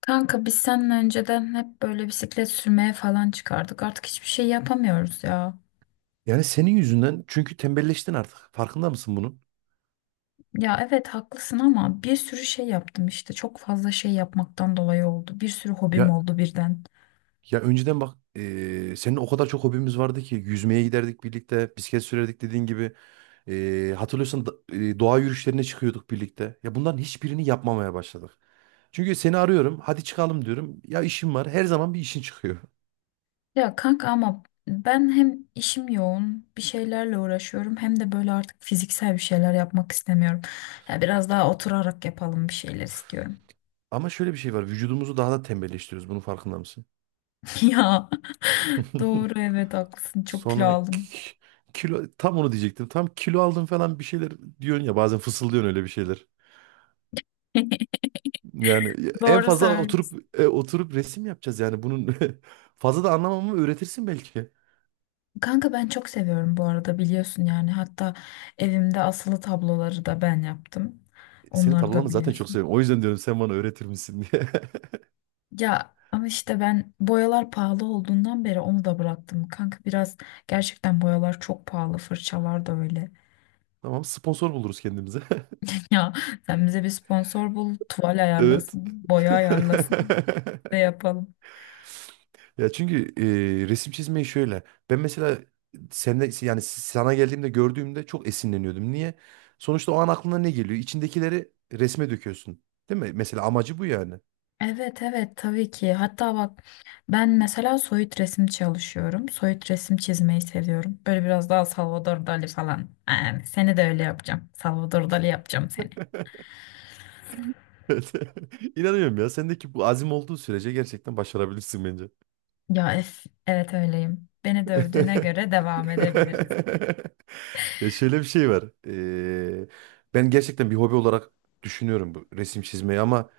Kanka biz seninle önceden hep böyle bisiklet sürmeye falan çıkardık. Artık hiçbir şey yapamıyoruz ya. Yani senin yüzünden çünkü tembelleştin artık. Farkında mısın bunun? Ya evet haklısın ama bir sürü şey yaptım işte. Çok fazla şey yapmaktan dolayı oldu. Bir sürü hobim Ya oldu birden. ya önceden bak senin o kadar çok hobimiz vardı ki yüzmeye giderdik birlikte, bisiklet sürerdik dediğin gibi. Doğa yürüyüşlerine çıkıyorduk birlikte. Ya bunların hiçbirini yapmamaya başladık. Çünkü seni arıyorum, hadi çıkalım diyorum. Ya işim var. Her zaman bir işin çıkıyor. Ya kanka ama ben hem işim yoğun, bir şeylerle uğraşıyorum hem de böyle artık fiziksel bir şeyler yapmak istemiyorum. Ya biraz daha oturarak yapalım bir şeyler istiyorum. Ama şöyle bir şey var. Vücudumuzu daha da tembelleştiriyoruz. Bunun farkında mısın? Ya doğru, evet, haklısın. Çok kilo Sonra aldım. ki- kilo tam onu diyecektim. Tam kilo aldım falan bir şeyler diyorsun ya bazen fısıldıyorsun öyle bir şeyler. Yani en Doğru fazla söylüyorsun. oturup oturup resim yapacağız yani bunun fazla da anlamamı öğretirsin belki. Kanka ben çok seviyorum bu arada, biliyorsun yani. Hatta evimde asılı tabloları da ben yaptım. Senin Onları da tablolarını zaten çok biliyorsun. seviyorum. O yüzden diyorum sen bana öğretir misin diye. Ya ama işte ben boyalar pahalı olduğundan beri onu da bıraktım. Kanka biraz gerçekten boyalar çok pahalı. Fırçalar da öyle. Tamam sponsor buluruz kendimize. Ya sen bize bir sponsor bul, tuval Evet. ayarlasın, boya ayarlasın ve yapalım. Ya çünkü resim çizmeyi şöyle. Ben mesela seninle yani sana geldiğimde gördüğümde çok esinleniyordum. Niye? Sonuçta o an aklına ne geliyor? İçindekileri resme döküyorsun. Değil mi? Mesela amacı bu yani. Evet evet, tabii ki. Hatta bak ben mesela soyut resim çalışıyorum. Soyut resim çizmeyi seviyorum. Böyle biraz daha Salvador Dali falan. Yani seni de öyle yapacağım. Salvador Dali yapacağım seni. Evet. İnanıyorum ya. Sendeki bu azim olduğu sürece gerçekten başarabilirsin bence. Ya evet, öyleyim. Beni dövdüğüne göre devam edebiliriz. Ya şöyle bir şey var. Ben gerçekten bir hobi olarak düşünüyorum bu resim çizmeyi ama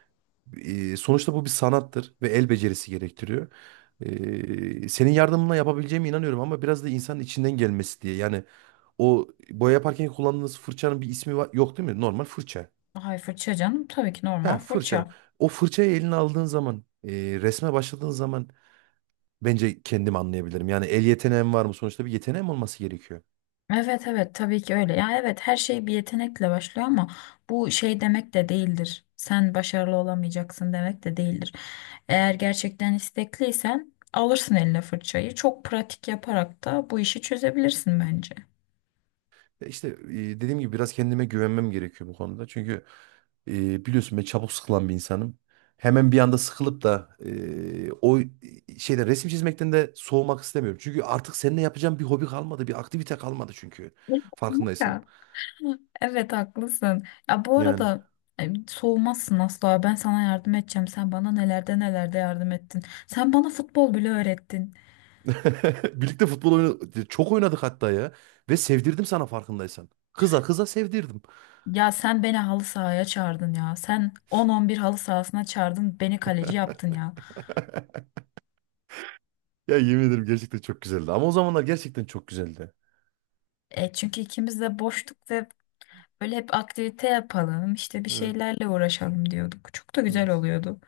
sonuçta bu bir sanattır ve el becerisi gerektiriyor. Senin yardımına yapabileceğime inanıyorum ama biraz da insanın içinden gelmesi diye. Yani o boya yaparken kullandığınız fırçanın bir ismi var, yok değil mi? Normal fırça. Ay fırça canım, tabii ki normal He fırça. fırça. O fırçayı eline aldığın zaman, resme başladığın zaman bence kendim anlayabilirim. Yani el yeteneğim var mı? Sonuçta bir yeteneğim olması gerekiyor. Evet evet, tabii ki öyle. Ya evet, her şey bir yetenekle başlıyor ama bu şey demek de değildir. Sen başarılı olamayacaksın demek de değildir. Eğer gerçekten istekliysen alırsın eline fırçayı. Çok pratik yaparak da bu işi çözebilirsin bence. Ya İşte dediğim gibi biraz kendime güvenmem gerekiyor bu konuda. Çünkü biliyorsun ben çabuk sıkılan bir insanım. Hemen bir anda sıkılıp da o şeyde resim çizmekten de soğumak istemiyorum. Çünkü artık seninle yapacağım bir hobi kalmadı, bir aktivite kalmadı çünkü. Farkındaysan. Ya. Evet haklısın. Ya bu Yani. arada soğumazsın asla. Ben sana yardım edeceğim. Sen bana nelerde yardım ettin. Sen bana futbol bile öğrettin. Birlikte futbol oynadık. Çok oynadık hatta ya. Ve sevdirdim sana farkındaysan. Kıza kıza sevdirdim. Ya sen beni halı sahaya çağırdın ya. Sen 10-11 halı sahasına çağırdın. Beni kaleci yaptın ya. Ya yemin ederim gerçekten çok güzeldi. Ama o zamanlar gerçekten çok güzeldi. Çünkü ikimiz de boştuk ve böyle hep aktivite yapalım, işte bir Evet, şeylerle uğraşalım diyorduk. Çok da güzel evet. oluyordu.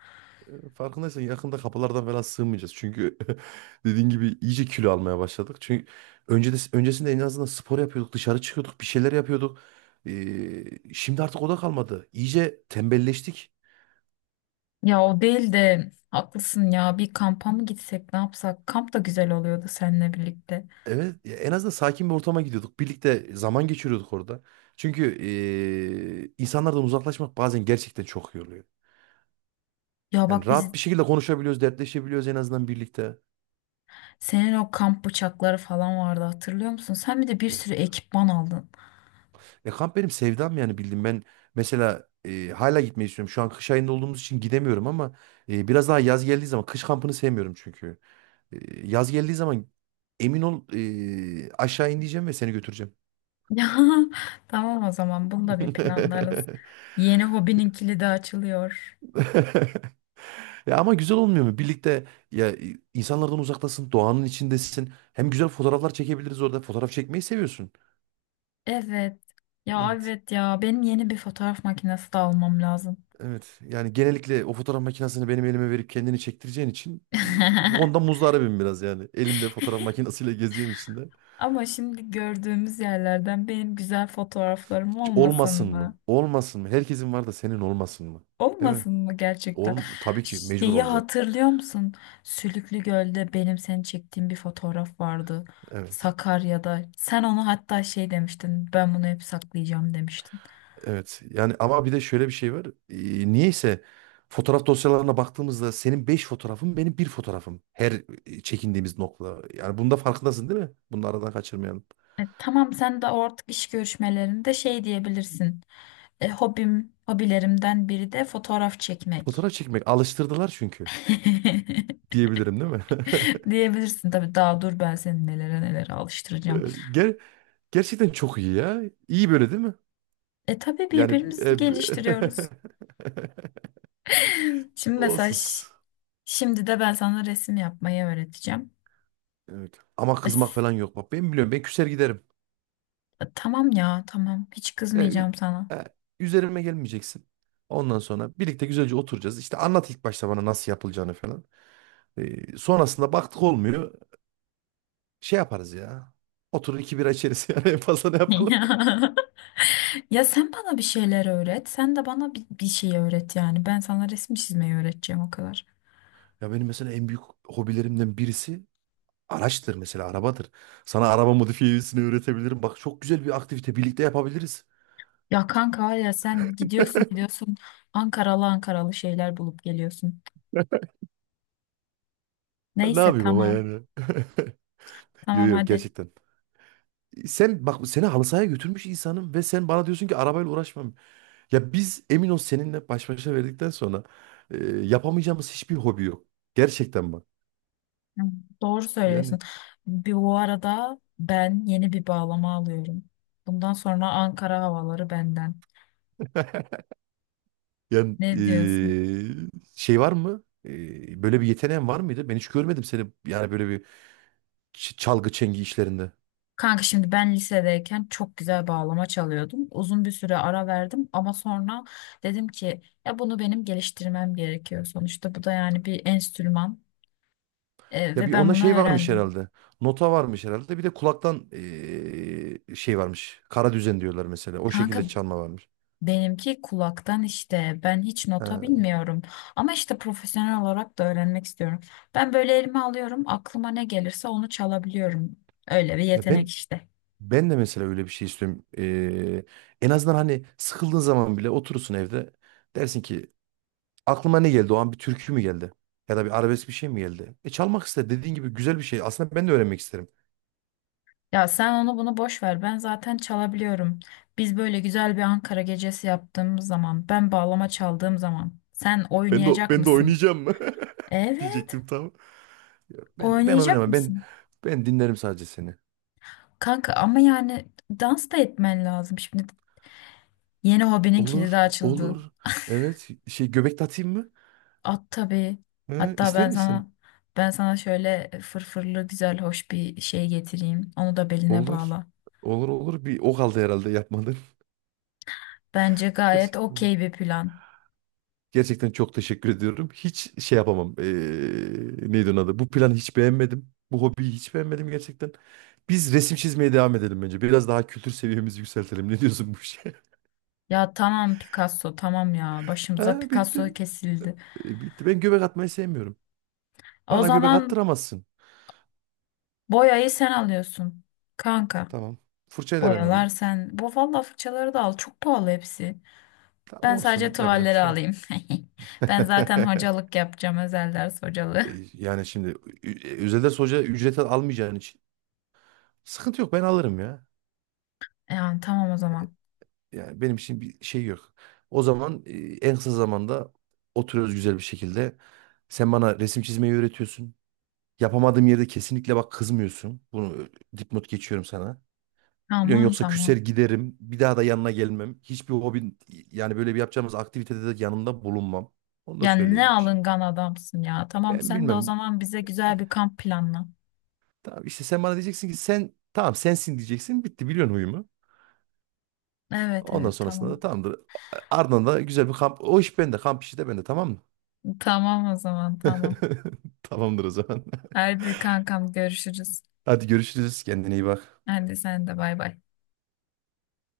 Farkındaysan yakında kapılardan falan sığmayacağız. Çünkü dediğin gibi iyice kilo almaya başladık. Çünkü önce de, öncesinde en azından spor yapıyorduk, dışarı çıkıyorduk, bir şeyler yapıyorduk. Şimdi artık o da kalmadı. İyice tembelleştik. Ya o değil de haklısın ya. Bir kampa mı gitsek, ne yapsak? Kamp da güzel oluyordu seninle birlikte. Evet, ya en azından sakin bir ortama gidiyorduk. Birlikte zaman geçiriyorduk orada. Çünkü insanlardan uzaklaşmak bazen gerçekten çok iyi oluyor. Ya Yani bak biz rahat bir şekilde konuşabiliyoruz, dertleşebiliyoruz en azından birlikte. Senin o kamp bıçakları falan vardı, hatırlıyor musun? Sen bir de bir sürü Eh. ekipman aldın. E kamp benim sevdam yani bildim ben mesela hala gitmeyi istiyorum. Şu an kış ayında olduğumuz için gidemiyorum ama biraz daha yaz geldiği zaman kış kampını sevmiyorum çünkü. Yaz geldiği zaman emin ol aşağı ineceğim ve seni götüreceğim. Ya tamam, o zaman bunu da bir planlarız. Yeni hobinin kilidi açılıyor. Ya ama güzel olmuyor mu? Birlikte ya insanlardan uzaktasın, doğanın içindesin. Hem güzel fotoğraflar çekebiliriz orada. Fotoğraf çekmeyi seviyorsun. Evet. Ya Evet. evet ya, benim yeni bir fotoğraf makinesi de almam lazım. Evet. Yani genellikle o fotoğraf makinesini benim elime verip kendini çektireceğin için Honda muzdaribim biraz yani. Elimde fotoğraf makinesiyle gezdiğim için de. Ama şimdi gördüğümüz yerlerden benim güzel fotoğraflarım Hiç olmasın olmasın mı? mı? Olmasın mı? Herkesin var da senin olmasın mı? Değil mi? Olmasın mı gerçekten? Ol tabii ki mecbur Şeyi olacak. hatırlıyor musun? Sülüklü Göl'de benim seni çektiğim bir fotoğraf vardı. Evet. Sakarya'da. Sen onu hatta şey demiştin. Ben bunu hep saklayacağım demiştin. Evet. Yani ama bir de şöyle bir şey var. Niyeyse fotoğraf dosyalarına baktığımızda senin 5 fotoğrafın benim bir fotoğrafım. Her çekindiğimiz nokta. Yani bunda farkındasın değil mi? Bunu aradan kaçırmayalım. Tamam, sen de artık iş görüşmelerinde şey diyebilirsin. Hobim, hobilerimden biri de fotoğraf çekmek. Fotoğraf çekmek alıştırdılar çünkü diyebilirim değil mi? Diyebilirsin tabii, daha dur ben seni nelere Ee, alıştıracağım. ger- gerçekten çok iyi ya. İyi böyle değil mi? E tabii, Yani birbirimizi geliştiriyoruz. Şimdi olsun. mesaj Şimdi de ben sana resim yapmayı öğreteceğim. Evet. Ama kızmak Es- falan yok. Bak ben biliyorum. Ben küser giderim. Tamam ya, tamam. Hiç E, ü- kızmayacağım sana. e, üzerime gelmeyeceksin. Ondan sonra birlikte güzelce oturacağız. İşte anlat ilk başta bana nasıl yapılacağını falan. Sonrasında baktık olmuyor. Şey yaparız ya. Oturur iki bira içeriz yani en fazla ne yapalım? Ya Ya, sen bana bir şeyler öğret. Sen de bana bir şey öğret yani. Ben sana resim çizmeyi öğreteceğim o kadar. Ya benim mesela en büyük hobilerimden birisi araçtır mesela arabadır. Sana araba modifiyesini öğretebilirim. Bak çok güzel bir aktivite birlikte yapabiliriz. Ya kanka var ya, sen gidiyorsun Ankaralı Ankaralı şeyler bulup geliyorsun. Ne Neyse, yapayım ama tamam. yani. Yo Tamam yo hadi. gerçekten. Sen bak seni halı sahaya götürmüş insanım ve sen bana diyorsun ki arabayla uğraşmam. Ya biz emin ol seninle baş başa verdikten sonra yapamayacağımız hiçbir hobi yok. Gerçekten bak. Hı, Doğru söylüyorsun. Yani Bir, bu arada ben yeni bir bağlama alıyorum. Bundan sonra Ankara havaları benden. yani Ne diyorsun? Şey var mı? Böyle bir yeteneğin var mıydı? Ben hiç görmedim seni yani böyle bir çalgı çengi işlerinde. Kanka şimdi ben lisedeyken çok güzel bağlama çalıyordum. Uzun bir süre ara verdim ama sonra dedim ki ya, bunu benim geliştirmem gerekiyor. Sonuçta bu da yani bir enstrüman Ya ve bir ben onda bunu şey varmış öğrendim. herhalde. Nota varmış herhalde. Bir de kulaktan şey varmış. Kara düzen diyorlar mesela. O şekilde Kanka, çalma varmış. benimki kulaktan işte. Ben hiç nota Ha. bilmiyorum. Ama işte profesyonel olarak da öğrenmek istiyorum. Ben böyle elime alıyorum. Aklıma ne gelirse onu çalabiliyorum. Öyle bir Ya yetenek ben işte. ben de mesela öyle bir şey istiyorum. En azından hani sıkıldığın zaman bile oturursun evde. Dersin ki aklıma ne geldi? O an bir türkü mü geldi? Ya da bir arabesk bir şey mi geldi? E çalmak ister. Dediğin gibi güzel bir şey. Aslında ben de öğrenmek isterim. Ya sen onu bunu boş ver. Ben zaten çalabiliyorum. Biz böyle güzel bir Ankara gecesi yaptığımız zaman, ben bağlama çaldığım zaman sen Ben de oynayacak ben de mısın? oynayacağım mı? Evet, diyecektim tam. Ya ben oynayacak oynamam. Ben mısın? ben dinlerim sadece seni. Kanka ama yani dans da etmen lazım. Şimdi yeni hobinin kilidi Olur, açıldı. olur. Evet, şey göbek de atayım mı? At tabii. He, Hatta ister ben misin? sana ben sana şöyle fırfırlı güzel hoş bir şey getireyim. Onu da beline Olur. bağla. Olur olur. Bir o kaldı herhalde yapmadın. Bence gayet Gerçekten okey bir plan. gerçekten çok teşekkür ediyorum. Hiç şey yapamam. Neydi onun adı? Bu planı hiç beğenmedim. Bu hobiyi hiç beğenmedim gerçekten. Biz resim çizmeye devam edelim bence. Biraz daha kültür seviyemizi yükseltelim. Ne diyorsun bu işe? Ya tamam Picasso, tamam ya, başımıza Ha, bitti. Picasso kesildi. Bitti. Ben göbek atmayı sevmiyorum. O Bana göbek zaman attıramazsın. boyayı sen alıyorsun. Kanka Tamam. Fırçayı da ben boyalar alayım. sen. Bu valla, fırçaları da al, çok pahalı hepsi. Tamam Ben sadece olsun. Yapacak bir tuvalleri şey alayım. Ben zaten yok. hocalık yapacağım. Özel ders hocalığı. E, Yani şimdi Özel ders hoca ücret almayacağın için sıkıntı yok ben alırım ya. Yani tamam o zaman. Yani benim için bir şey yok. O zaman en kısa zamanda oturuyoruz güzel bir şekilde. Sen bana resim çizmeyi öğretiyorsun. Yapamadığım yerde kesinlikle bak kızmıyorsun. Bunu dipnot geçiyorum sana. Biliyorsun Tamam yoksa küser tamam. giderim. Bir daha da yanına gelmem. Hiçbir hobin yani böyle bir yapacağımız aktivitede de yanında bulunmam. Onu da Ya ne söyleyeyim. alıngan adamsın ya. Tamam, Ben sen de o bilmem. zaman bize güzel bir kamp planla. Tamam işte sen bana diyeceksin ki sen tamam sensin diyeceksin. Bitti biliyorsun huyumu. Evet Ondan evet, sonrasında da tamam. tamamdır. Ardından da güzel bir kamp. O iş bende. Kamp işi de bende tamam mı? Tamam o zaman, tamam. Tamamdır o zaman. Hadi kankam, görüşürüz. Hadi görüşürüz. Kendine iyi bak. Hadi sen de, bay bay.